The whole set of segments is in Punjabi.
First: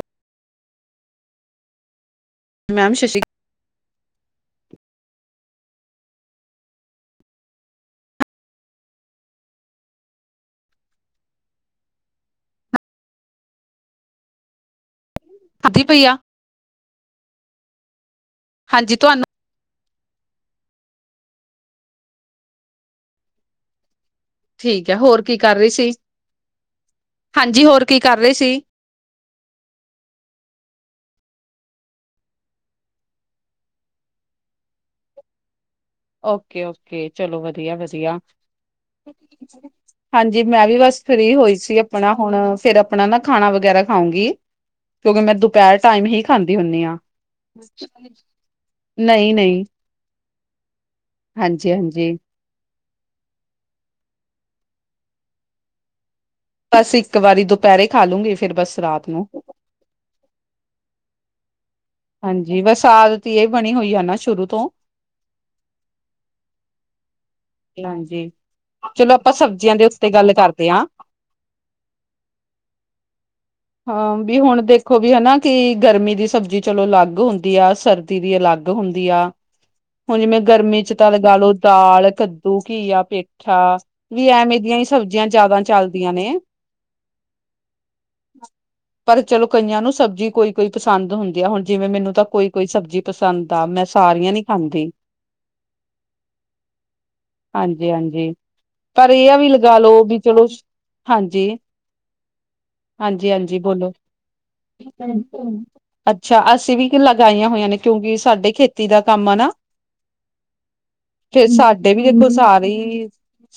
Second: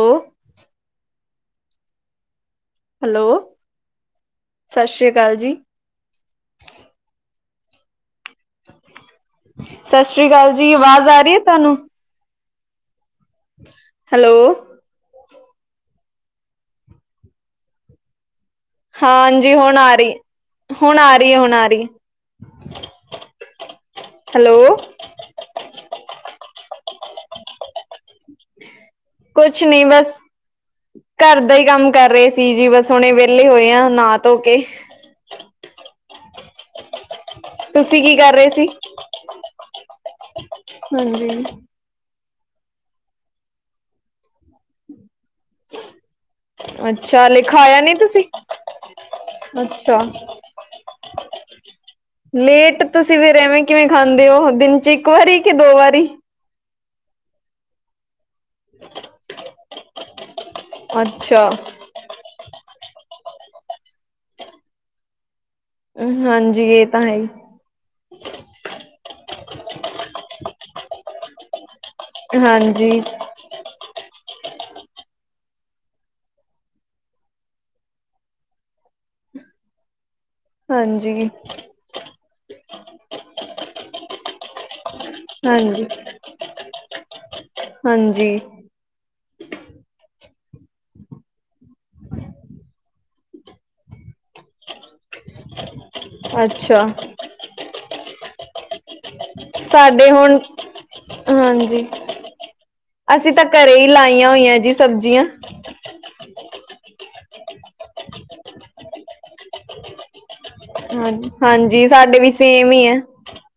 ਹੈਲੋ। ਮੈਮ ਸਤਿ ਸ਼੍ਰੀ ਹੈਲੋ -ਸਤਿ ਸ੍ਰੀ ਅਕਾਲ ਜੀ, ਸਤਿ ਸ੍ਰੀ ਅਕਾਲ ਜੀ, ਆਵਾਜ਼ ਆ ਰਹੀ ਹੈ ਤੁਹਾਨੂੰ? ਹੈਲੋ, ਆਂਦੀ ਪਈ ਆ। ਹਾਂਜੀ ਤੁਹਾਨੂੰ ਹਾਂਾਂਜੀ ਹੁਣ ਆ ਰਹੀ, ਹੁਣ ਆ ਰਹੀ ਹੈ ਹੁਣ ਆ ਰਹੀ, ਹੈਲੋ ਠੀਕ ਹੈ ਹੋਰ ਕੀ ਕਰ ਰਹੀ ਸੀ, ਹਾਂਜੀ ਹੋਰ ਕੀ ਕਰ ਰਹੇ ਸੀ? ਕੁਛ ਨੀ ਬਸ, ਘਰ ਦਾ ਹੀ ਕੰਮ ਕਰ ਰਹੇ ਸੀ ਜੀ ਬਸ, ਹੁਣੇ ਵਿਹਲੇ ਹੋਏ ਆ ਨਾ ਧੋ ਕੇ, ਓਕੇ ਓਕੇ, ਚਲੋ ਵਧੀਆ ਤੁਸੀਂ ਕੀ ਵਧੀਆ, ਕਰ ਰਹੇ ਸੀ? ਹਾਂਜੀ ਮੈਂ ਵੀ ਬਸ ਹਾਂਜੀ ਫ੍ਰਰੀ ਹੋਈ ਸੀ, ਆਪਣਾ ਹੁਣ ਫੇਰ ਆਪਣਾ ਨਾ ਖਾਣਾ ਵਗੈਰਾ ਖਾਉਂਗੀ, ਕਿਉਂਕਿ ਮੈਂ ਦੁ ਦੁਪੈਰ ਟਾਈਮ ਹੀ ਖਾਂਦੀ ਹੁੰਦੀ ਹਾਂ। ਅੱਛਾ ਲਿਖਾਇਆ ਨਹੀਂ ਨਹੀਂ ਤਾਂ- ਹਾਂਜੀ ਹਾਂਜੀ। ਲੇਟ ਤੁਸੀਂ ਫੇਿਰ ਐਵੇਂ ਕਿਵੇਂ ਖਾਂਦੇ ਹੋ? ਦਿਨ ਚ' ਇੱਕ ਵਾਰੀ ਕਿ ਦੋ ਵਾਰੀ ਬਸ ਇੱਕ ਵਾਰੀ ਦੁਪਹਿਰੇ ਖਾ ਲੂੰਗਾ, ਫੇਿਰ ਬਸ ਰਾਤ ਨੂੰ ਅੱਛਾ! ਹਾਂਜੀ, ਬਸ ਆਦਤ ਦੀ ਇਹ ਬਣੀ ਹੋਈ ਆ ਨਾ ਸ਼ੁਰੂ ਤੋਂ ਹਾਂਜੀ ਇਹ ਤਾਂ ਹੈ ਹੀ, ਹਾਂਜੀ, ਚਲੋ ਆਪਾਂ ਸਬਜ਼ੀਆਂ ਦੇ ਉਤੇ ਗੱਲ ਕਰਦੇ ਹਾਂ। ਹਾਂਜੀ, ਹਾਂ ਵੀ ਹੁਣ ਦੇਖੋ ਵੀ ਹਨਾ, ਕਿ ਗਰਮੀ ਦੀ ਸਬਜ਼ੀ ਚਲੋ ਅਲੱਗ ਹੁੰਦੀ ਆ ਸਰ, ਦੀ ਵੀ ਅਲੱਗ ਹੁੰਦੀ ਆ ਹੁਣ ਜਿਵੇਂ, ਗਰਮੀ 'ਚ ਤਾਂ ਹਾਂਜੀ ਲਗਾ ਲੋ ਦਾਲ, ਕੱਦੂ, ਘੀਆ, ਪੇਠਾ ਵੀ ਐਵੇ ਇਹ ਦੀਆਂ ਹੀ ਸਬਜ਼ੀਆਂ ਜਿਆਦਾ ਹਾਂਜੀ ਚੱਲਦੀਆਂ ਨੇ। ਹਾਂਜੀ। ਪਰ ਚਲੋ ਕਈਆਂ ਨੂੰ ਸਬਜ਼ੀ ਕੋਈ ਕੋਈ ਪਸੰਦ ਹੁੰਦੀ ਆ। ਹੁਣ ਜਿਵੇਂ ਮੈਨੂੰ ਤਾਂ ਕੋਈ ਕੋਈ ਸਬਜ਼ੀ ਪਸੰਦ ਆ ਮੈਂ ਸਾਰੀਆਂ ਨੀ ਖਾਂਦੀ। ਅੱਛਾ। ਹਾਂਜੀ-ਹਾਂਜੀ, ਪਰ ਇਹ ਵੀ ਲਗ ਸਾਡੇ ਹੁਣ, ਹਾਂਜੀ। ਹਾਂਜੀ ਅਸੀਂ ਤਾਂ ਹਾਂਜੀ ਘਰੇ ਹੀ ਬੋਲੋ ਲਾਈਆਂ ਹੋਈਆਂ ਜੀ ਸਬਜ਼ੀਆਂ ਅੱਛਾ ਅਸੀਂ ਵੀ ਲਗਾਈਆਂ ਹੋਈਆਂ ਨੇ, ਕਿਉਂਕਿ ਸਾਡੇ ਖੇਤੀ ਦਾ ਕੰਮ ਆ ਨਾ ਹਾਂ, ਫੇਰ ਹਾਂਜੀ ਸਾਡੇ ਦੇਖੋ ਵੀ ਸੇਮ ਹੀ ਹੈ ਸਾਰੀ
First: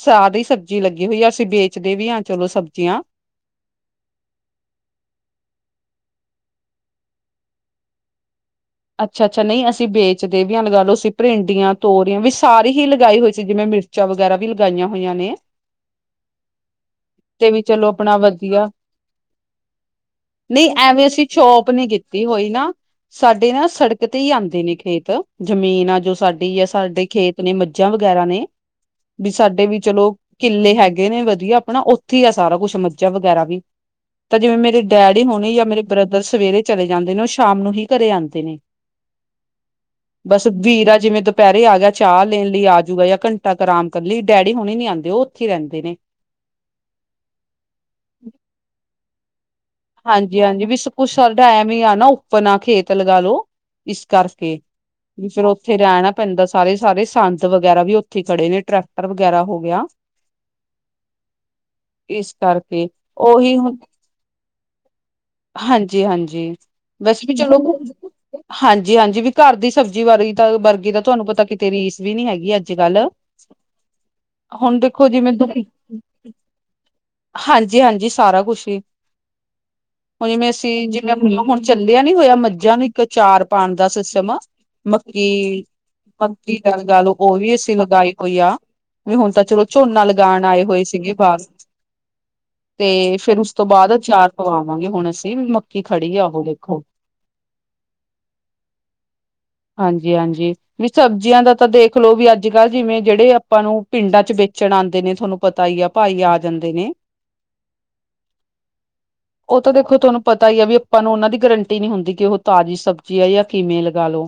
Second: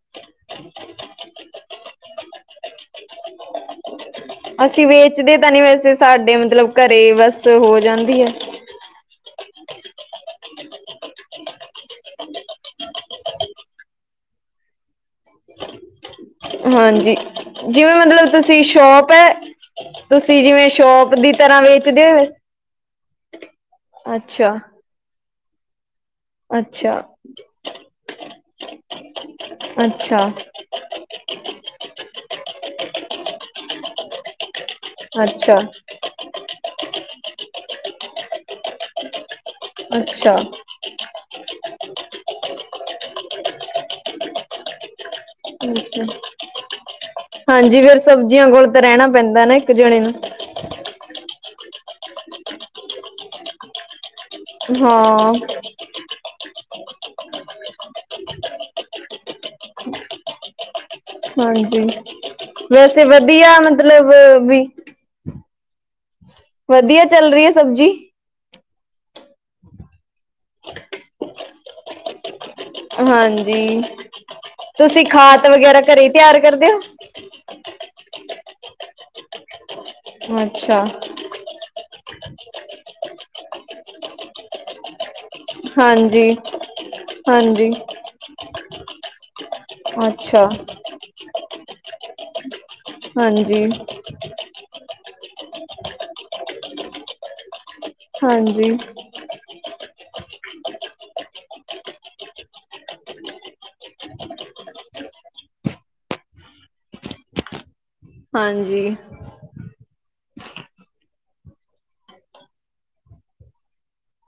ਸਾਰੀ ਸਬਜ਼ੀ ਲੱਗੀ ਹੋਈ ਆ। ਅਸੀਂ ਵੇਚਦੇ ਵੀ ਹਾਂ ਚਲੋ ਸਬਜ਼ੀਆਂ ਅਸੀਂ ਵੇਚਦੇ ਤਾਂ ਨਹੀਂ, ਵੈਸੇ ਸਾਡੇ ਮਤਲਬ ਘਰੇ ਬਸ ਹੋ ਜਾਂਦੀ ਹੈ ਅੱਛਾ-ਅੱਛਾ ਨਹੀਂ ਅਸੀਂ ਵੇਚਦੇ ਵੀ ਹਾਂ। ਲਗਾ ਲਓ ਸੀ ਭਿੰਡੀਆਂ, ਤੋਰੀਆਂ ਵੀ ਸਾਰੀ ਹੀ ਲਗਾਈ ਹੋਈ ਸੀ ਜਿਵੇਂ ਮਿਰਚ ਮਿਰਚਾ ਵਗੈਰਾ ਵੀ ਲਗਾਈਆਂ ਹੋਈਆਂ ਨੇ ਹਾਂਜੀ, ਤੇ ਵੀ ਚਲੋ ਜਿਵੇਂ ਆਪਣਾ ਮਤਲਬ ਤੁਸੀਂ ਵਧੀਆ ਸ਼ੋਪ ਹੈ ਤੁਸੀਂ ਨਹੀਂ ਜਿਵੇਂ ਐਵੇਂ ਸ਼ੋਪ ਅਸੀਂ ਦੀ ਤਰ੍ਹਾਂ ਚੋਪ ਨੀ ਵੇਚਦੇ ਕੀਤੀ ਹੋ ਹੋਈ ਨਾ ਸਾਡੇ ਨਾ ਸੜਕ ਤੇ ਹੀ ਅੱਛਾ ਆਉਂਦੇ ਨੇ ਖੇਤ, ਜ਼ਮੀਨ ਆ ਜੋ ਸਾਡੀ ਆ, ਅੱਛਾ ਸਾਡੇ ਖੇਤ ਅਪਨੀ ਮੱਝਾਂ ਵਗੈਰਾ ਨੇ, ਵੀ ਸਾਡੇ ਵੀ ਚਲੋ ਅੱਛਾ ਕਿੱਲੇ ਹੈਗੇ ਗੇ ਨੇ ਵਧੀਆ ਆਪਣਾ ਉੱਥੇ ਹੀ ਆ ਸਾਰਾ ਕੁਛ ਮੱਝਾ ਵਗੈਰਾ ਵੀ। ਤਾਂ ਜਿਵੇਂ ਮੇਰੇ ਡੈਡੀ ਹੋਣੇ ਅੱਛਾ ਅੱਛਾ ਜਾਂ ਮੇਰੇ ਬ੍ਰਦਰ ਸਵੇਰੇ ਚਲੇ ਜਾਂਦੇ ਨੇ, ਉਹ ਸ਼ਾਮ ਨੂੰ ਹੀ ਘਰੇ ਆਉਂਦੇ ਨੇ ਅੱਛਾ ਬਸ ਵੀਰਾ ਜਿਵੇਂ ਦੁਪ ਦੁਪਹਿਰੇ ਆ ਗਿਆ ਚਾਹ ਲੈਣ ਲਈ ਆਜੂਗਾ, ਜਾਂ ਘੰਟਾ ਇਕ ਆਰਾਮ ਕਰਨ ਲਈ। ਡੈਡੀ ਹੁਣੇ ਨੀ ਆਉਂਦੇ ਉਹ ਉੱਥੇ ਰਹਿੰਦੇ ਨੇ ਅੱਛਾ। ਹਾਂਜੀ ਫੇਰ ਸਬਜ਼ੀਆਂ ਕੋਲ ਤਾਂ ਰਹਿਣਾ ਪੈਂਦਾ ਨਾ ਇੱਕ ਜਣੇ ਨੂੰ ਜੀ ਹਾਂਜੀ ਵੀ ਸਬ ਕੁਛ ਸਾਡਾ ਐਵੇ ਹੀ ਆ ਨਾ ਉੱਪਨ ਆ, ਖੇਤ ਲਗਾਾਲੋ ਇਸ ਕਰਕੇ, ਵੀ ਹਾਂ ਫੇਰ ਉੱਥੇ ਰਹਿਣਾ ਪੈਂਦਾ ਸਾਰੇ-ਸਾਰੇ ਸੰਦ ਵਗੈਰਾ ਵੀ ਉੱਥੇ ਖੜੇ ਨੇ, ਟਰੈਕਟਰ ਵਗੈਰਾ ਹੋ ਗਿਆ ਹਾਂਜੀ, ਇਸ ਕਰਕੇ ਵੈਸੇ ਉਹੀ ਵਧੀਆ ਹੁਣ ਮਤਲਬ ਔਵੀ ਹਾਂਜੀ-ਹਾਂਜੀ, ਵਧੀਆ ਵੈਸੇ ਚੱਲ ਵੀ ਰਹੀ ਹੈ ਚਲੋ ਸਬਜ਼ੀ ਹਾਂਜੀ-ਹਾਂਜੀ ਵੀ ਘਰ ਦੀ ਸਬਜ਼ੀ ਵਰਗੀ ਤਾਂ ਵਰਗੀ ਦਾ ਤੁਹਾਨੂੰ ਪਤਾ ਕਿਤੇ ਰੀਸ ਵੀ ਨੀ ਹੈਗੀ। ਅ ਹਾਂਜੀ, ਹੁਣ ਤੁਸੀਂ ਦੇਖੋ ਜਿਵੇਂ ਖਾਦ ਵਗੈਰਾ ਘਰੇ ਤਿਆਰ ਕਰਦੇ ਹੋ ਹਾਂਜੀ-ਹਾਂਜੀ ਸਾਰਾ ਕੁਛ ਹੀ ਹੁਣ ਜਿਵੇਂ ਅੱਛਾ ਅਸੀਂ ਜਿਵੇਂ ਹੁਣ ਚੱਲਿਆ ਨੀ ਹੋਇਆ, ਮੱਝਾਂ ਨੂੰ ਇੱਕ ਅਚਾਰ ਪਾਉਣ ਦਾ ਸਿਸਟਮ ਮੱਕੀ, ਹਾਂਜੀ ਮੱਕੀ ਦਾ ਲਗਾ ਲਓ ਉਹ ਵੀ ਹਾਂਜੀ ਅਸੀਂ ਲਗਾਈ ਹੋਈ ਆ ਵੀ ਹੁਣ ਤਾਂ ਚਲੋ ਝੋਨਾ ਲਗਾਉਣ ਅੱਛਾ ਆਏ ਹੋਏ ਸੀਗੇ ਘਰ ਤੇ ਫੇਰ ਉਸ ਹਾਂਜੀ ਤੋਂ ਬਾਅਦ ਅਚਾਰ ਪਵਾਵਾਂਗੇ ਹੁਣ ਅਸੀਂ ਵੀ, ਮੱਕੀ ਖੜੀ ਏ ਔਹ ਦੇਖੋ ਹਾਂਜੀ। ਹਾਂਜੀ-ਹਾਂਜੀ। ਵੀ ਸਬਜ਼ੀਆਂ ਦਾ ਤਾਂ ਦੇਖਲੋ ਵੀ ਅੱਜ ਕੱਲ੍ਹ ਜਿਵੇਂ ਜਿਹੜੇ ਆਪਾਂ ਨੂੰ, ਪਿੰਡਾਂ ਚ ਵੇਚਣ ਆਉਂਦੇ ਨੇ ਤੁਹਾਨੂੰ ਪਤਾ ਹੀ ਏ ਭਾਈ ਆ ਜਾਂਦੇ ਨੇ ਹਾਂਜੀ। ਉਹ ਤਾਂ ਦੇਖੋ ਤੁਹਾਨੂੰ ਪਤਾ ਹੀ ਆ ਵੀ ਆਪਾਂ ਨੂੰ ਉਹਨਾਂ ਦੀ ਗਰੰਟੀ ਨਹੀਂ ਹੁੰਦੀ, ਕਿ ਉਹ ਤਾਜ਼ੀ ਸਬਜ਼ੀ ਆ ਜਾਂ ਕਿਵੇਂ ਲਗਾ ਲੋ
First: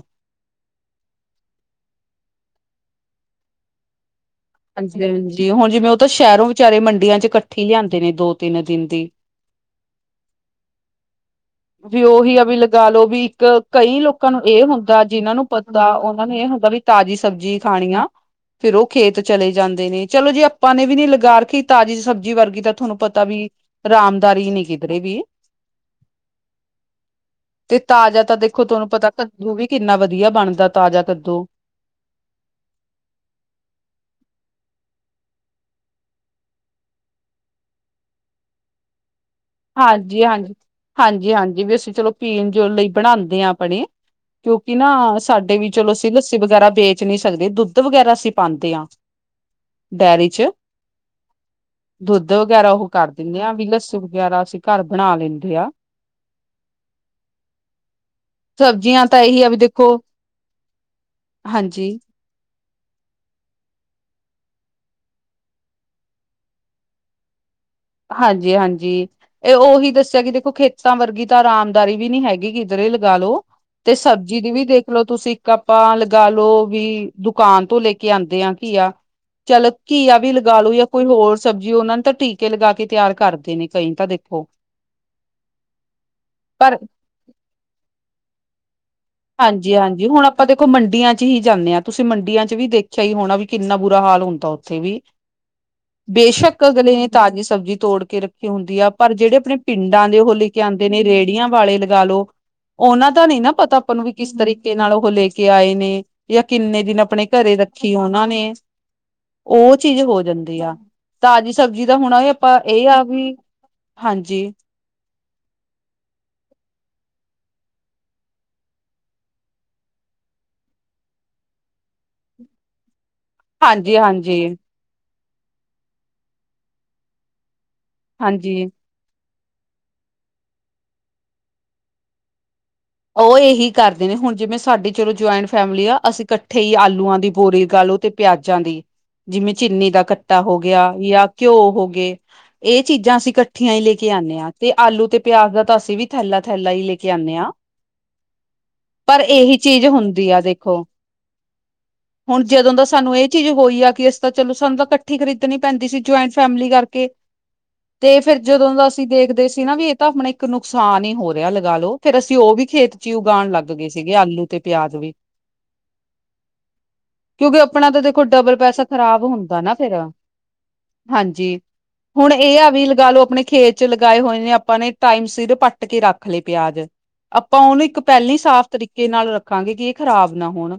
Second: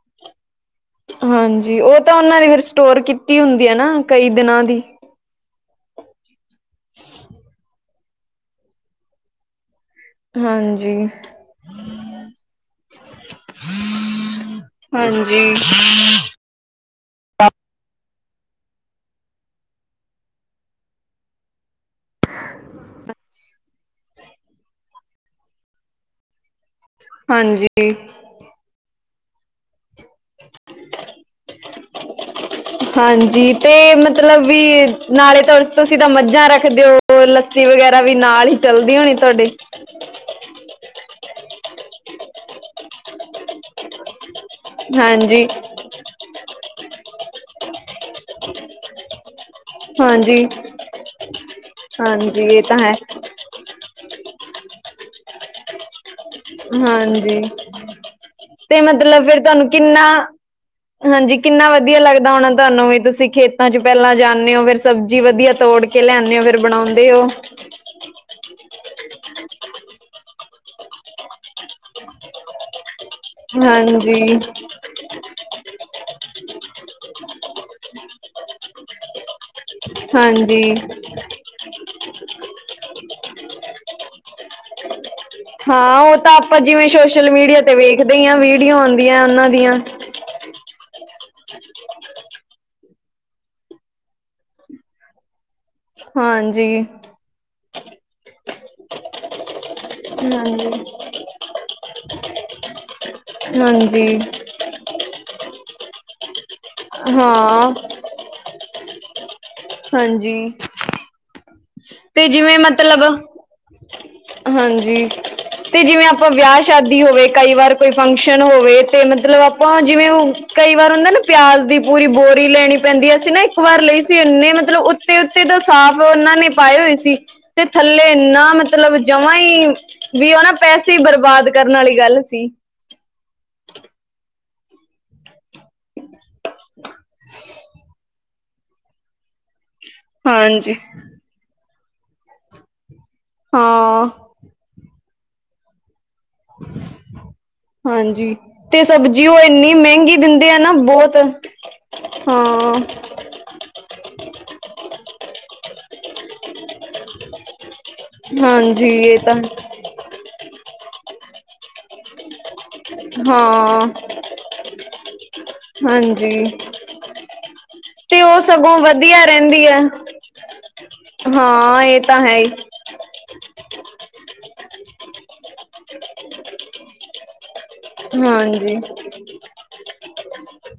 ਹਾਂਜੀ, ਉਹ ਤਾਂ ਉਹਨਾਂ ਨੇ ਫਿਰ ਸਟੋਰ ਕੀਤੀ ਹੁੰਦੀ ਹੈ ਨਾ। ਕਈ ਦਿਨਾਂ ਦੀ ਹਾਂਜੀ, ਹੁਣ ਜਿਵੇਂ ਉਹ ਤਾਂ ਸ਼ਹਿਰੋਂ ਵਿਚਾਰੇ ਮੰਡੀਆਂ 'ਚ ਇਕੱਠੀ ਲਿਆਂਦੇ ਨੇ ਦੋ-ਤਿੰਨ ਦਿਨ ਦੀ ਹਾਂਜੀ। ਵੀ ਉਹੀ ਆ ਵੀ ਲਗਾ ਲੋੋ ਵੀ ਇੱਕ, ਕਈ ਲੋਕਾਂ ਨੂੰ ਇਹ ਹੁੰਦਾ ਜਿਹਨਾਂ ਨੂੰ ਹਾਂਜੀ ਪਤਾ ਉਹਨਾਂ ਨੂੰ ਇਹ ਹੁੰਦਾ ਵੀ ਤਾਜ਼ੀ ਸਬਜ਼ੀ ਖਾਣੀ ਆ ਫੇਰ ਉਹ ਖੇਤ ਚਲੇ ਜਾਂਦੇ ਨੇ। ਚਲੋ ਜੇ ਆਪਾਂ ਨੇ ਵੀ ਨੀ ਲਗਾ ਰਖੀ, ਤਾਜ਼ੀ ਸਬਜ਼ੀ ਵਰਗੀ ਤਾਂ ਤੁਹਾਨੂੰ ਪਤਾ ਵੀ ਅਰਾਮਦਾਰੀ ਨੀ ਕਿਧਰੇ ਵੀ ਤੇ ਹਾਂਜੀ ਤਾਜ਼ਾ ਤਾਂ ਦੇਖੋ, ਤੁਹਾਨੂੰ ਪਤਾ ਕੱਦੂ ਵੀ ਕਿੰਨਾ ਵਧੀਆ ਬਣਦਾ ਤਾਜ਼ਾ ਕੱਦੂ ਹਾਂਜੀ ਤੇ, ਮਤਲਬ ਵੀ ਨਾਲੇ ਤਾਂ ਤੁਸੀਂ ਤਾਂ ਮੱਝਾਂ ਰੱਖਦੇ ਹੋ ਹੋਰ ਲੱਸੀ ਵਗੈਰਾ ਵੀ ਨਾਲ ਹੀ ਚੱਲਦੀ ਹੋਣੀ ਤੁਹਾਡੇ ਹਾਂਜੀ -ਹਾਂਜੀ, ਹਾਂਜੀ -ਹਾਂਜੀ ਵੀ ਅਸੀ ਚਲੋ ਪੀਣ ਜੋ ਲਈ ਬਣਾਂਦੇ ਆਂ ਆਪਣੀ। ਕਿਉਂਕਿ ਨਾ ਹਾਂਜੀ ਸਾਡੇ ਵੀ ਚਲੋ ਅਸੀ ਲੱਸੀ ਵਗੈਰਾ ਵੇਚ ਨੀ ਸਕਦੇ, ਦੁੱਧ ਵਗੈਰਾ ਅਸੀ ਪਾਂਦੇ ਆਂ। ਡੈਅਰੀ ਹਾਂਜੀ, ਚ', ਦੁੱਧ ਹਾਂਜੀ ਇਹ ਵਗੈਰਾ ਤਾਂ ਓਹ ਹੈ ਕਰ ਦਿੰਨੇ ਆਂ ਵੀ ਲੱਸ ਵਗੈਰਾ ਅਸੀ ਘਰ ਬਣਾ ਲੈਂਦੇ ਆ। ਹਾਂਜੀ। ਤੇ ਸਬਜ਼ੀਆਂ ਤਾਂ ਮਤਲਬ ਫੇਰ ਇਹੀ ਆ ਵੀ ਤੁਹਾਨੂੰ ਦੇਖੋ ਕਿੰਨਾ, ਹਾਂਜੀ ਕਿੰਨਾ ਵਧੀਆ ਲੱਗ ਦਾ ਹੋਣਾ ਤੁਹਾਨੂੰ ਵੀ, ਤੁਸੀ ਖੇਤਾਂ ਚ' ਪਹਿਲਾਂ ਜਾਂਦੇ ਓ, ਫੇਰ ਸਬਜ਼ੀ ਵਧੀਆ ਤੋੜ ਕੇ ਲਿਆਂਦੇ ਓ ਫੇਰ ਬਣਾਉਂਦੇ ਓ। ਹਾਂਜੀ ਹਾਂਜੀ, ਏਹ ਔਹੀ ਦੱਸਿਆ ਕਿ ਦੇਖੋ ਖੇਤਾਂ ਵਰਗੀ ਤਾਂ ਆਰਾਮਦਾਰੀ ਵੀ ਨੀ ਹੈਗੀ। ਕਿਧਰੇ ਲਗਾਾਲੋ, ਤੇ ਹਾਂਜੀ, ਸਬਜ਼ੀ ਦੀ ਵੀ ਦੇਖ ਮਤਲਬ ਤੁਸੀਂ ਇੱਕ ਆਪਾਂ ਲਗਾ ਲੋ ਵੀ, ਦੁਕਾਨ ਤੋਂ ਲੈ ਕੇ ਆਂਦੇ ਆ ਘੀਆ। ਚੱਲੋ ਘੀਆ ਵੀ ਲਗਾ ਲੋ ਹਾਂਜੀ। ਯਾਂ ਕੋਈ ਹੋਰ ਸਬਜ਼ੀ, ਓਹਨਾਂ ਨੂੰ ਤਾਂ ਟੀ ਕੇ ਲਗਾ ਕੇ ਤਿਆਰ ਕਰਦੇ ਨੇ, ਕਈ ਤਾਂ ਦੇਖੋ। [unintelligible] ਹਾਂ ਔ ਤਾਂ ਆਪਾਂ ਪਰ ਜਿਵੇਂ, ਸੋਸ਼ਲ ਮੀਡੀਆ ਤੇ ਵੇਖਦੇ ਹੀ ਹਾਂ, ਵੀਡੀਓ ਆਂਦੀਆਂ ਓਨਾਂ ਦੀਆਂ ਹਾਂਜੀ ਹਾਂਜੀ ਹੁਣ ਆਪਾਂ ਦੇਖੋ ਮੰਡੀਆਂ ਚ ਹੀ ਜਾਂਨੇ ਹਾਂ, ਤੁਸੀਂ ਮੰਡੀਆਂ ਚ ਵੀ ਦੇਖਿਆ ਹੀ ਹੋਣਾ, ਵੀ ਕਿੰਨਾ ਬੁਰਾ ਹਾਲ ਹੁੰਦਾ ਓਥੇ ਵੀ ਬੇਸ਼ੱਕ ਹਾਂਜੀ, ਅਗਲੇ ਨੇ, ਤਾਜ਼ੀ ਸਬਜ਼ੀ ਤੋੜ ਕੇ ਰੱਖੀ ਹੁੰਦੀ ਆ, ਪਰ ਜੇਹੜੇ ਆਪਣੇ ਪਿੰਡਾਂ ਦੇ ਓਹ ਲੈ ਕੇ ਹਾਂਜੀ, ਆਉਂਦੇ ਨੇ, ਰੇਹੜੀਆਂ ਵਾਲੇ ਲਗਾ ਲਓ, ਓਨਾਂ ਦਾ ਨੀ ਨਾ ਪਤਾ ਨੂੰ ਵੀ ਹਾਂਜੀ ਕਿਸ ਤਰੀਕੇ ਨਾਲ ਓਹ ਲੈ ਕੇ ਆਏ ਨੇ, ਯਾ ਕਿੰਨੇ ਦਿਨ ਅਪਣੇ ਘਰੇ ਹਾਂ, ਰੱਖੀ ਓਨਾਂ ਨੇ, ਔ ਚੀਜ਼ ਹੋ ਹਾਂਜੀ। ਜਾਂਦੀ ਆ, ਤਾਜ਼ ਸਬਜ਼ੀ ਦਾ ਹੋਣਾ ਤੇ ਏ ਜਿਵੇਂ ਆਪਾਂ, ਏਹ ਆ ਮਤਲਬ ਵੀ ਹਾਂਜੀ ਹਾਂਜੀ। ਤੇ ਜਿਵੇਂ, ਆਪਾਂ ਵਿਆਹ ਸ਼ਾਦੀ ਹੋਵੇ, ਕਈ ਵਾਰ ਕੋਈ ਫੰਕਸ਼ਨ ਹੋਵੇ ਤੇ, ਮਤਲਬ ਆਪਾਂ ਜਿਵੇਂ ਕਈ ਵਾਰ, ਉਹਨਾਂ ਨੂੰ ਪਿਆਜ ਦੀ ਪੂਰੀ ਬੋਰੀ ਲੈਣੀ ਪੈਂਦੀ ਐ, ਅਸੀਂ ਨਾ ਇੱਕ ਵਾਰ ਹਾਂਜੀ ਲਈ ਸੀ। ਹਾਂਜੀ ਐਨੇ ਮਤਲਬ ਤੇ ਉੱਤੇ ਤੇ, ਸਾਫ਼ ਓਨਾਂ ਨੇ ਪਾਏ ਹੋਏ ਸੀ। ਤੇ ਥੱਲੇ ਏਨਾ ਹਾਂਜੀ ਮਤਲਬ ਜਮਾ ਈ, ਵੀ ਓ ਨਾ ਪੈਸੇ ਬਰਬਾਦ, ਕਰਨ ਵਾਲੀ ਗੱਲ ਸੀ। ਓਹ ਏਹੀ ਕਰਦੇ ਨੇ, ਹੁਣ ਜਿਵੇਂ ਸਾਡੀ ਚਲੋ ਜੁਆਇੰਟ ਫੈਮਿਲੀ ਆ, ਅਸੀ ਇਕੱਠੇ ਈ ਆਲੂਆਂ ਦੀ ਬੋਰੀ ਕਹਿ ਲੋ ਤੇ ਪਿਆਜਾਂ ਦੀ ਜਿਵੇਂ, ਚੀਨੀ ਦਾ ਕੱਟਾ ਹੋ ਹਾਂਜੀ। ਗਿਆ ਜਾਂ ਘਿਓ ਹੋ ਗੇ, ਏਹ ਚੀਜ਼ਾਂ ਅਸੀਂ ਕੱਠੀਆਂ ਹੀ ਲੈ ਹਾਂ ਕੇ ਆਨੇ ਹਾਂ, ਤੇ ਆਲੂ ਤੇ ਪਿਆਜ ਦਾ ਤਾਂ ਅਸੀ ਵੀ ਥੈਲਾ -ਥੈਲਾ ਈ ਲੇ ਕੇ ਆਨੇ ਆ ਹਾਂਜੀ, ਤੇ ਸਬਜ਼ੀ ਓ ਏਨੀ ਚੀਜ਼ ਮਹਿੰਗੀ, ਹੁੰਦੀ ਦਿੰਦੇ ਆ ਨਾ ਦੇਖੋ ਬੋਤ ਹੁਣ ਜਦੋਂ ਦਾ ਸਾਨੂੰ, ਏਹ ਚੀਜ਼ ਹੋਈ ਆ ਕਿ ਤਾਂ ਚਲੋ, ਸਾਨੂੰ ਤਾਂ ਕੱਠੀ ਖਰੀਦਣੀ ਪੈਂਦੀ ਸੀ, ਜੁਆਇੰਟ ਫੈਮਿਲੀ ਕਰਕੇ ਤੇ ਫੇਰ, ਜਦੋਂ ਦਾ ਹਾਂਜੀ ਅਸੀ ਇਹ ਤਾਂ ਦੇਖਦੇ ਸੀ ਨਾ, ਵੀ ਏਹ ਤਾਂ ਅਪਣਾ ਇੱਕ ਨੁਕਸਾਨ ਹੀ ਹੋ ਰਿਹਾ ਲਗਾ ਲੋ, ਫੇਰ ਅਸੀਂ ਓ ਵੀ ਖੇਤ ਚ ਈ ਉਗਾਣ ਲੱਗ ਹਾਂ ਗਏ ਸੀਗੇ, ਆਲੂ ਤੇ ਪਿਆਜ ਵੀ ਹਾਂਜੀ। ਕਿਉਂਕਿ, ਅਪਣਾ ਤਾਂ ਤੇ ਦੇਖੋ ਉਹ ਡਬਲ ਸਗੋਂ ਪੈਸਾ, ਖ਼ਰਾਬ ਵਧੀਆ ਹੁੰਦਾ ਰਹਿੰਦੀ ਨਾ ਹੈ ਫੇਰ ਹਾਂਜੀ, ਹਾਂ ਇਹ ਤਾਂ ਹੁਣ ਹੈ ਹੀ ਏ ਆ ਵੀ ਲਗਾ ਲੋ ਅਪਣੇ ਖੇਤ ਚ ਲਗਾਏ ਹੋਏ ਨੇ ਆਪਾਂ ਨੇ, ਟਾਈਮ ਸਿਰ ਪੱਟ ਕੇ ਰੱਖ ਲਏ ਪਿਆਜ। ਆਪਾਂ, ਓਹਨੂੰ ਇੱਕ ਪਹਿਲੇ ਈ, ਸਾਫ਼ ਹਾਂਜੀ ਤਰੀਕੇ ਨਾਲ ਰੱਖਾਂਗੇ ਕਿ, ਏਹ ਖ਼ਰਾਬ ਨਾ ਹੋਣ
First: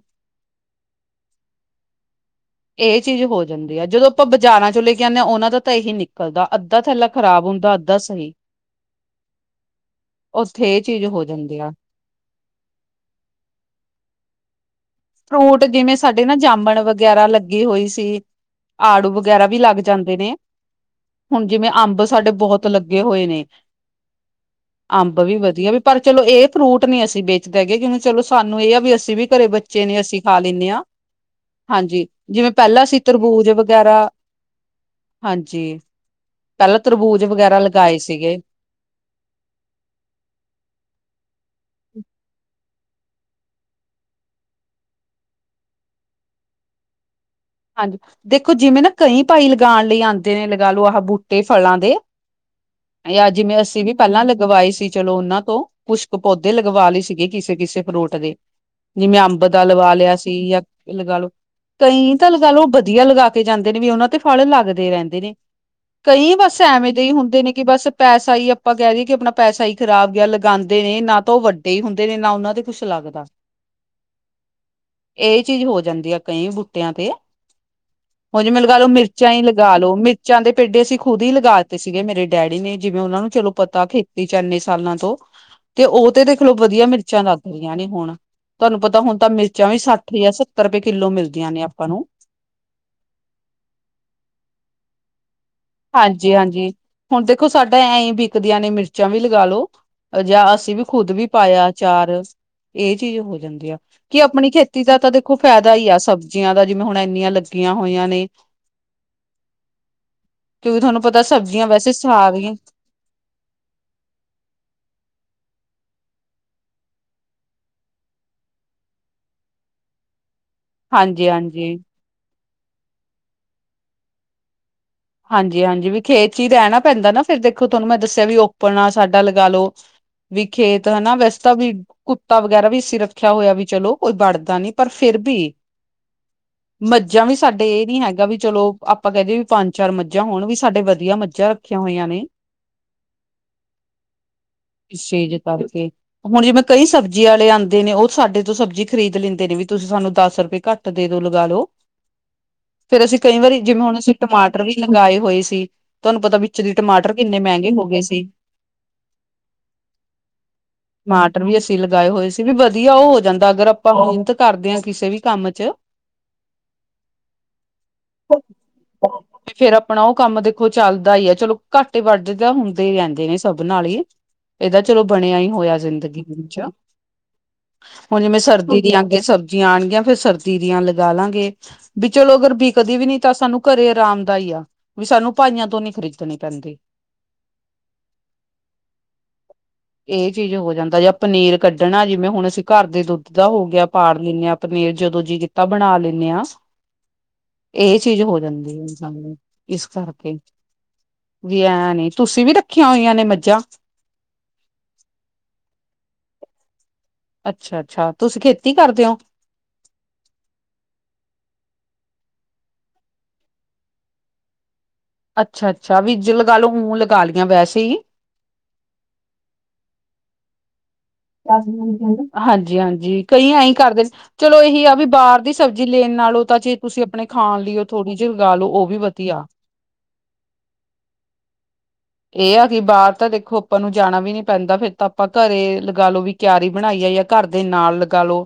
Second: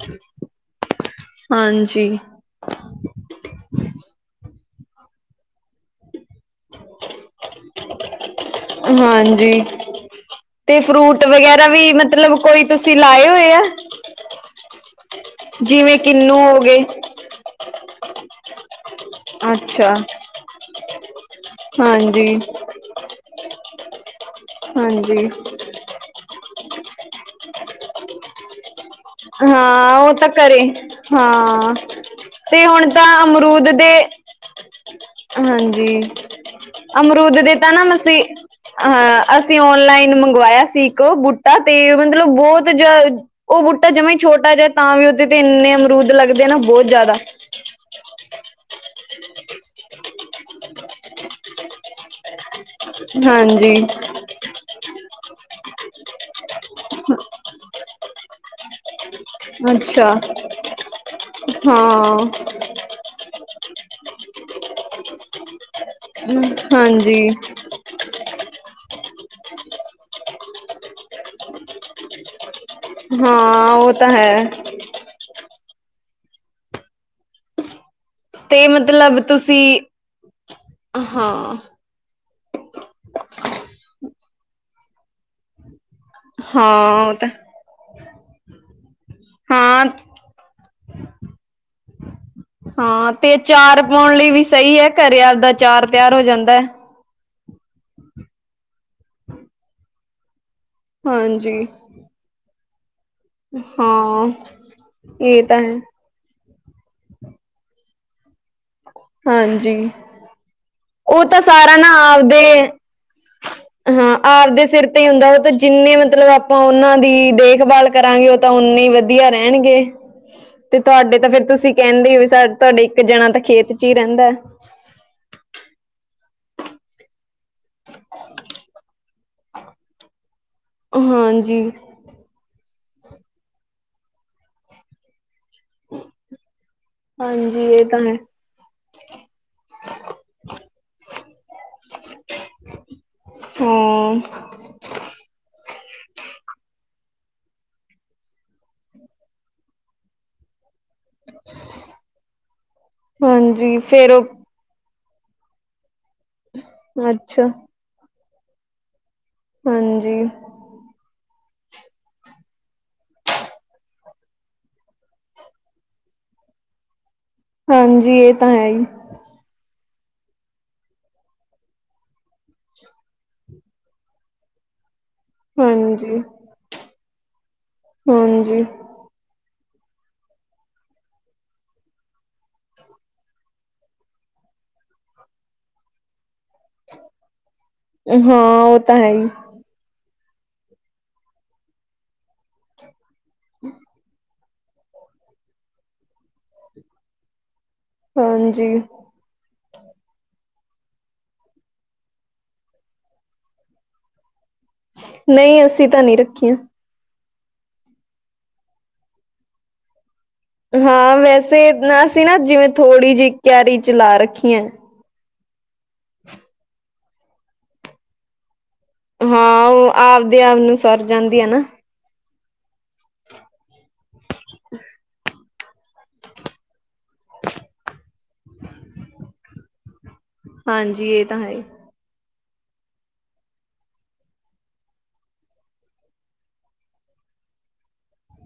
ਹਾਂਜੀ। ਏਹ ਚੀਜ਼ ਹੋ ਜਾਂਦੀ ਆ, ਜਦੋਂ ਆਪਾਂ ਬਾਜ਼ਾਰਾਂ ਚੋਂ ਲੈ ਕੇ ਆਦੇ ਹਾਂ, ਓਹਨਾਂ ਦਾ ਤਾਂ ਏਹੀ ਨਿਕਲਦਾ ਅੱਧਾ ਥੈਲਾ, ਖਰਾਬ ਹੁੰਦਾ ਅੱਧਾ ਸਹੀ। ਹਾਂਜੀ, ਉੱਥੇ ਤੇ ਇਹ ਚੀਜ਼ ਹੋ ਫਰੂਟ ਜਾਂਦੀ ਵਗੈਰਾ ਆ ਵੀ ਮਤਲਬ ਕੋਈ ਤੁਸੀ, ਲਾਏ ਹੋਏ ਆ? ਫਰੂਟ ਜਿਵੇਂ, ਸਾਡੇ ਨਾ ਕਿੰਨੂੰ ਹੋ ਜਾਮਣ ਗਏ ਵਗੈਰਾ, ਲੱਗੇ ਹੋਏ ਸੀ। ਆੜੂ ਵਗੈਰਾ ਵੀ, ਲੱਗ ਅੱਛਾ ਜਾਂਦੇ ਨੇ, ਹੁਣ ਜਿਵੇਂ, ਅੰਬ ਹਾਂਜੀ ਸਾਡੇ ਬਹੁਤ ਲੱਗੇ ਹੋਏ ਨੇ, ਅੰਬ ਹਾਂਜੀ ਵੀ ਵਧੀਆ, ਵੀ ਪਰ ਚਲੋ ਏਹ ਫਰੂਟ ਨਈ ਅਸੀ ਵੇਚਦੇ ਹਗੇ ਕਿਉਂਕਂ, ਚਲੋ ਸਾਨੂੰ ਏਹ ਆ ਵੀ ਅਸੀ ਵੀ ਘਰੇ ਬੱਚੇ ਨੇ ਹਾਂ ਓ ਅਸੀਂ ਤਾਂ ਖਾ ਘਰੇ, ਲੈਂਦੇ ਹਾਂ ਹਾਂ ਹਾਂਜੀ ਜਿਵੇਂ ਤੇ ਪਹਿਲਾਂ ਹੁਣ ਅਸੀਂ ਤਾਂ ਤਰਬੂਜ ਅਮਰੂਦ ਦੇ ਵਗੈਰਾ ਹਾਂਜੀ, ਪਹਿਲਾਂ ਤਰਬੂਜ ਅਮਰੂਦ ਦੇ ਵਗੈਰਾ ਤਾਂ ਨਾ ਲਗਾਏ ਮਸੀ ਸੀਗੇ ਹਾਂ ਅਸੀਂ, ਔਨਲਾਈਨ ਮੰਗਵਾਇਆ ਸੀ ਇੱਕ ਬੂਟਾ ਤੇ, ਮਤਲਬ ਬਹੁਤ ਤੇ ਉਹ ਬੂਟਾ ਜਵਾ ਛੋਟਾ ਜਿਹਾ, ਤਾਂ ਵੀ ਉਹਦੇ ਤੇ ਇੰਨੇ ਅਮਰੂਦ ਲੱਗਦੇ ਆ ਨਾ, ਬਹੁਤ ਜ਼ਿਆਦਾ ਹਾਂਜੀ, ਦੇਖੋ ਜਿਵੇਂ ਨਾ, ਕਈ ਭਾਈ ਲਗਾਉਣ ਲਈ ਆਉਂਦੇ ਨੇ, ਲਗਾ ਲਓ ਆਹ ਬੂਟੇ ਫਲਾਂ ਦੇ ਅੱਜ, ਹਾਂਜੀ ਅਸੀਂ ਵੀ ਪਹਿਲਾਂ ਲਗਵਾਏ ਸੀ, ਚਲੋ ਉਹਨਾਂ ਤੋਂ ਪੁਸ਼ਕ ਪੌਦੇ ਲਗਵਾ ਗਈ, ਸੀਗੀ ਕਿਸੇ- ਕਿਸੇ ਫਰੂਟ ਦੇ ਜਿਵੇਂ, ਅੰਬ ਦਾ ਲਵਾ ਅੱਛਾ ਲਿਆ ਸੀ, ਜਾਂ ਲਗਾ ਲਓ ਕਈ ਹਾਂ ਚਲ, ਉਹ ਵਧੀਆ ਲਗਾ ਕੇ ਜਾਂਦੇ ਨੇ, ਵੀ ਉਹਨਾਂ ਤੇ ਫਲ ਲੱਗਦੇ ਰਹਿੰਦੇ ਨੇ, ਕਈ ਬਸ ਐਵੇਂ ਦੇ ਹੀ ਹਾਂਜੀ ਹੁੰਦੇ ਨੇ, ਕਿ ਬਸ। ਪੈਸਾ ਹੀ ਆਪਾਂ ਕਹਿ ਦੇਈਏ ਕਿ ਆਪਣਾ ਪੈਸਾ ਹੀ ਖ਼ਰਾਬ ਗਿਆ, ਲਗਾਉਂਦੇ ਨੇ ਨਾ ਤਾਂ ਉਹ ਵੱਡੇ ਹੀ ਹੁੰਦੇ ਨੇ ਨਾ ਉਹਨਾਂ ਦੇ। ਹਾਂ, ਉਹ ਤਾਂ ਹੈ। ਇਹ ਚੀਜ਼ ਹੋ ਜਾਂਦੀ ਆ ਕਈ ਬੂਟਿਆਂ ਤੇ। ਉਹ ਜਿਵੇਂ ਤੇ ਲਗਾ ਲੋ ਮਤਲਬ ਮਿਰਚਾਂ ਹੀ ਲਗਾ ਤੁਸੀਂ ਲੋ, ਮਿਰਚਾਂ ਦੇ ਪੇਡੇ ਅਸੀਂ ਖੁਦ ਹੀ ਲਗਾ। ਹਾਂ ਸੀਗੇ ਮੇਰੇ ਡੈਡੀ ਨੇ ਜਿਵੇਂ ਉਹਨਾਂ ਨੂੰ ਚਲੋ ਪਤਾ ਖੇਤੀ 'ਚ ਇੰਨੇ ਸਾਲਾਂ ਤੋਂ, ਤੇ ਉਹ। ਤੇ ਦੇਖਲੋ ਵਧੀਆ ਹਾਂ ਉਹ ਮਿਰਚਾਂ ਤਾਂ ਲੱਗ ਰਹੀਆਂ ਨੇ ਹੁਣ, ਤੁਹਾਨੂੰ ਪਤਾ ਹੁਣ ਤਾਂ ਮਿਰਚਾਂ ਵੀ ਹਾਂ ਸੱਠ ਜਾਂ ਸੱਤਰ। ਸੱਤਰ ਰੁਪਏ ਕਿੱਲੋ ਮਿਲਦੀਆਂ ਨੇ ਆਪਾਂ ਨੂੰ। ਹਾਂ, ਤੇ ਆਚਾਰ ਪਾਉਣ ਲਈ ਵੀ ਸਹੀ ਹੈ ਘਰੇ ਆਪਦਾ। ਅਚਾਰ ਤਿਆਰ ਹੋ ਹਾਂਜੀ- ਜਾਂਦਾ ਹੈ ਹਾਂਜੀ। ਹੁਣ ਦੇਖੋ, ਸਾਡਾ ਐਂ ਬਿਕਦੀਆਂ ਨੇ ਮਿਰਚਾਂ ਵੀ ਲਗਾ ਲਓ, ਜਾਂ ਅਸੀਂ ਵੀ। ਖੁੱਦ ਵੀ ਪਾਇਆ ਹਾਂਜੀ ਆਚਾਰ, ਇਹ ਚੀਜ਼ ਹੋ ਜਾਂਦੀ। ਕਿ ਹਾਂ ਆਪਣੀ ਖੇਤੀ ਦਾ ਤਾਂ ਦੇਖੋ ਇਹ ਫਾਇਦਾ ਹੈ ਹੀ ਆ ਸਭ। ਜੀਆਂ ਦਾ ਜਿਵੇਂ ਹੁਣ ਇੰਨੀਆਂ ਲੱਗੀਆਂ ਹੋਈਆਂ ਨੇ। ਹਾਂਜੀ, ਕਿਉਂਕਿ ਤੁਹਾਨੂੰ ਪਤਾ ਉਹ ਤਾਂ ਸਬਜ਼ੀਆਂ ਸਾਰਾ ਨਾ ਵੈਸੇ ਆਪਦੇ। ਸਾਰੀਆਂ ਹਾਂ, ਆਪਦੇ ਸਿਰ ਤੇ ਹੀ ਹੁੰਦਾ ਉਹ ਤਾਂ ਜਿੰਨੇ ਮਤਲਬ ਆਪਾਂ ਉਹਨਾਂ ਦੀ ਦੇਖਭਾਲ। ਕਰਾਂਗੇ, ਉਹ ਤਾਂ ਨੇ ਵਧੀਆ ਰਹਿਣਗੇ। ਤੇ ਤੁਹਾਡੇ ਤਾਂ ਫੇਰ ਹਾਂਜੀ-ਹਾਂਜੀ ਤੁਸੀਂ ਕਹਿੰਦੇ ਹੋ ਵੀ ਤੁਹਾਡੇ ਇੱਕ ਜਣਾ ਤਾਂ ਖੇਤ 'ਚ ਹੀ ਰਹਿੰਦਾ ਆ। ਹਾਂਜੀ- ਹਾਂਜੀ, ਵੀ ਖੇਤ 'ਚ ਹੀ ਰਹਿਣਾ ਪੈਂਦਾ ਨਾ। ਫਿਰ ਦੇਖੋ ਤੁਹਾਨੂੰ ਮੈਂ ਦੱਸਿਆ ਵੀ ਓਪਨ ਆ ਸਾਡਾ ਲਗਾ ਲਓ, ਵੀ ਖੇਤ ਹਨਾ ਵੈਸੇ ਤਾਂ ਹਾਂਜੀ ਵੀ। ਕੁੱਤਾ ਵਗੈਰਾ ਵੀ ਇਸਂ ਰੱਖਿਆ ਹੋਇਆ ਵੀ, ਚਲੋ ਕੋਈ ਵੜਦਾ ਨੀ ਪਰ ਫਿਰ ਵੀ। ਮੱਝਾਂ ਵੀ ਹਾਂਜੀ ਸਾਡੇ ਇਹ ਨੀ ਤਾਂ ਹੈ ਹੈਗਾ ਵੀ ਚਲੋ ਆਪਾਂ ਕਹਿਦਿਏ ਵੀ ਪੰਜ। ਚਾਰ ਮੱਝਾਂ ਹੋਣ ਵੀ ਸਾਡੇ ਵਧੀਆ ਮੱਝਾਂ ਰੱਖੀਆਂ ਹੋਈਆਂ ਨੇ। ਹਾਂ ਇਸੇ ਜੇ ਕਰਕੇ। ਹੁਣ ਜਿਵੇਂ ਕਈ ਸਬਜ਼ੀ ਵਾਲੇ ਲਿਆਉਂਦੇ ਨੇ, ਉਹ ਸਾਡੇ ਤੋਂ ਸਬਜ਼ੀ ਖਰੀਦ ਲੈਂਦੇ ਨੇ ਵੀ ਤੁਸੀਂ ਸਾਨੂੰ ਦਸ ਰੁਪਏ ਘੱਟ। ਦੇ ਦੋ ਲਗਾ ਲਓ, ਫੇਰ ਅਸੀਂ ਕਈ ਵਾਰੀ ਹਾਂਜੀ ਜਿਵੇਂ ਹੁਣ ਫੇਰ ਅਸੀਂ ਟਮਾਟਰ। ਉਹ ਮਟਰ ਵੀ ਲਗਾਏ ਹੋਏ ਸੀ, ਤੁਹਾਨੂੰ ਪਤਾ, ਵਿੱਚ ਦੇ ਟਮਾਟਰ ਕਿੰਨੇ ਅੱਛਾ ਮਹਿੰਗੇ ਹੋ ਗਏ ਸੀ। ਹਾਂਜੀ। ਟਮਾਟਰ ਵੀ ਅਸੀਂ ਲਗਾਏ ਹੋਏ ਸੀ ਵੀ ਵਧੀਆ ਉਹ ਹੋ ਜਾਂਦਾ ਅਗਰ ਆਪਾਂ ਮਿਹਨਤ ਕਰਦੇ ਹਾਂ ਕਿਸੇ ਵੀ ਕੰਮ 'ਚ। ਹਾਂਜੀ, ਇਹ ਤਾਂ ਹੈ ਹੀ। ਫੇਰ ਆਪਣਾ ਉਹ ਕੰਮ ਦੇਖੋ ਚੱਲਦਾ ਹੀ ਹੈ, ਚਲੋ ਘੱਟ ਵਾਧੇ ਤਾਂ ਹੁੰਦੇ ਰਹਿੰਦੇ ਨੇ ਸਭ ਨਾਲ ਹੀ। ਇਹਦਾ ਚਲੋ ਬਣਿਆ ਹੀ ਹੋਇਆ ਹਾਂਜੀ ਜ਼ਿੰਦਗੀ ਵਿੱਚ, ਹੁਣ ਜਿਵੇਂ ਹਾਂਜੀ ਸਰਦੀ ਅੱਗੇ ਸਰਦੀਆਂ ਦੀਆਂ ਸਬਜ਼ੀਆਂ ਆਣਗੀਆਂ, ਫੇਰ ਸਰਦੀ ਦੀਆਂ ਲਗਾ ਲਾਂਗੇ। ਵੀ ਚਲੋ ਅਗਰ ਬਿਕਦੀ ਵੀ ਨੀ ਤਾਂ ਸਾਨੂੰ ਘਰੇ ਆਰਾਮ। ਹੁੰਦਾ ਦਾ ਹੀ ਆ, ਵੀ ਸਾਨੂੰ ਭਾਈਆਂ ਤੋਂ ਨੀ ਖਰੀਦਣੇ ਪੈਂਦੇ। ਹਾਂ, ਉਹ ਤਾਂ ਹੈ ਹੀ। ਇਹ ਚੀਜ਼ ਹੋ ਜਾਂਦਾ, ਜਾਂ ਪਨੀਰ ਕੱਢਣਾ ਜਿਵੇਂ ਹੁਣ ਅਸੀਂ ਘਰ ਦੇ ਦੁੱਧ। ਦਾ ਹੋ ਗਿਆ ਪਾੜ ਲੈਂਨੇ ਹਾਂ ਪਨੀਰ, ਜਦੋਂ ਜੀ ਕੀਤਾ ਬਣਾ ਲੈਂਨੇ ਹਾਂ। ਇਹ ਚੀਜ਼ ਹੋ ਹਾਂਜੀ ਜਾਂਦੀ ਹੈ। ਹਾਂਜੀ ਇਸ ਕਰਕੇ, ਵੀ ਐ ਨੀ, ਤੁਸੀਂ ਵੀ ਰੱਖੀਆਂ ਹੋਈਆਂ ਨੇ ਮੱਝਾਂ। ਨਹੀਂ, ਅਸੀਂ ਤਾਂ ਨਹੀਂ ਰੱਖੀਆਂ। ਅੱਛਾ- ਅੱਛਾ, ਤੁਸੀਂ ਖੇਤੀ ਕਰਦੇ ਔ? ਹਾਂ, ਵੈਸੇ ਨਾ ਅਸੀਂ ਨਾ ਜਿਵੇਂ ਥੋੜ੍ਹੀ ਜਿ ਕਿਆਰੀ 'ਚ ਲਾ ਰੱਖੀ ਐ। ਅੱਛਾ -ਅੱਛਾ, ਵੀਜ ਲਗਾ ਲਓ ਉਹ ਲਗਾ ਲੀਆਂ ਵੈਸੇ ਈ‌। ਹਾਂ, ਔਹ ਆਪਦੇ ਆਪ ਨੂੰ ਸਰ ਜਾਂਦੀ ਐ ਨਾ। [unintelligible] ਹਾਂਜੀ ਹਾਂਜੀ, ਕਈ ਐਈ ਕਰਦੇ ਚਲੋ ਇਹੀ ਆ ਬੀ ਬਾਰ ਦੀ ਸਬਜ਼ੀ ਲੇਣ ਨਾਲੋਂ ਤਾਂ ਜੀ ਤੁਸੀਂ ਅਪਣੇ ਖਾਣ ਲਈ ਉ ਥੋੜ੍ਹੀ ਜੀ ਉਗਾ ਲਉ ਓਹ ਵੀ ਵਧੀਆ। ਹਾਂਜੀ, ਇਹ ਤਾਂ ਹੈ ਈ। ਏਹ ਆ ਕਿ ਬਾਰ ਤਾਂ ਦੇਖੋ ਅਪਾਂ ਨੂੰ ਜਾਣਾ ਵੀ ਨੀ ਪੈਂਦਾ ਫੇਰ ਤਾਂ ਅਪਾਂ ਘਰੇ ਲਗਾ ਲੋ ਵੀ ਕਿਆਰੀ ਬਣਾਈ ਐ ਯਾ ਘਰ ਦੇ ਨਾਲ ਲਗਾ ਲੋ।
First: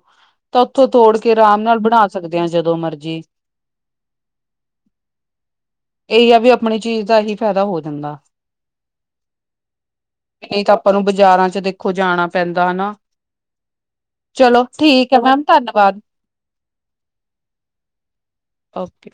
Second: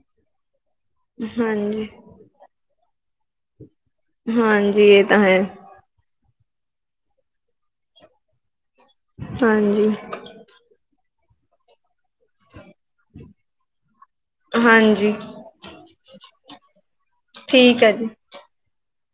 ਤਾਂ ਉੱਥੋਂ ਤੋੜ ਕੇ ਰਾਮ ਨਾਲ ਹਾਂਜੀ, ਬਣਾ ਸਕਦੇ ਆਂ ਜਦੋਂ ਮਰਜ਼ੀ। ਹਾਂਜੀ, ਏਹ ਤਾਂ ਹੈ। ਏਹੀ ਆ ਵੀ ਅਪਣੀ ਚੀਜ਼ ਦਾ ਹੀ ਫੈਦਾ ਹੋ ਜਾਂਦਾ। ਹਾਂਜੀ। ਨਹੀਂ ਤਾਂ ਅਪਾਂ ਨੂੰ ਬਜ਼ਾਰਾਂ ਚ ਦੇਖੋ ਜਾਣਾ ਪੈਂਦਾ ਹਨਾ। ਚਲੋ ਠੀਕ ਹਾਂਜੀ ਹੈ ਮੈਮ, ਧੰਨਵਾਦ। ਠੀਕ ਐ ਜੀ। ਓਕੇ।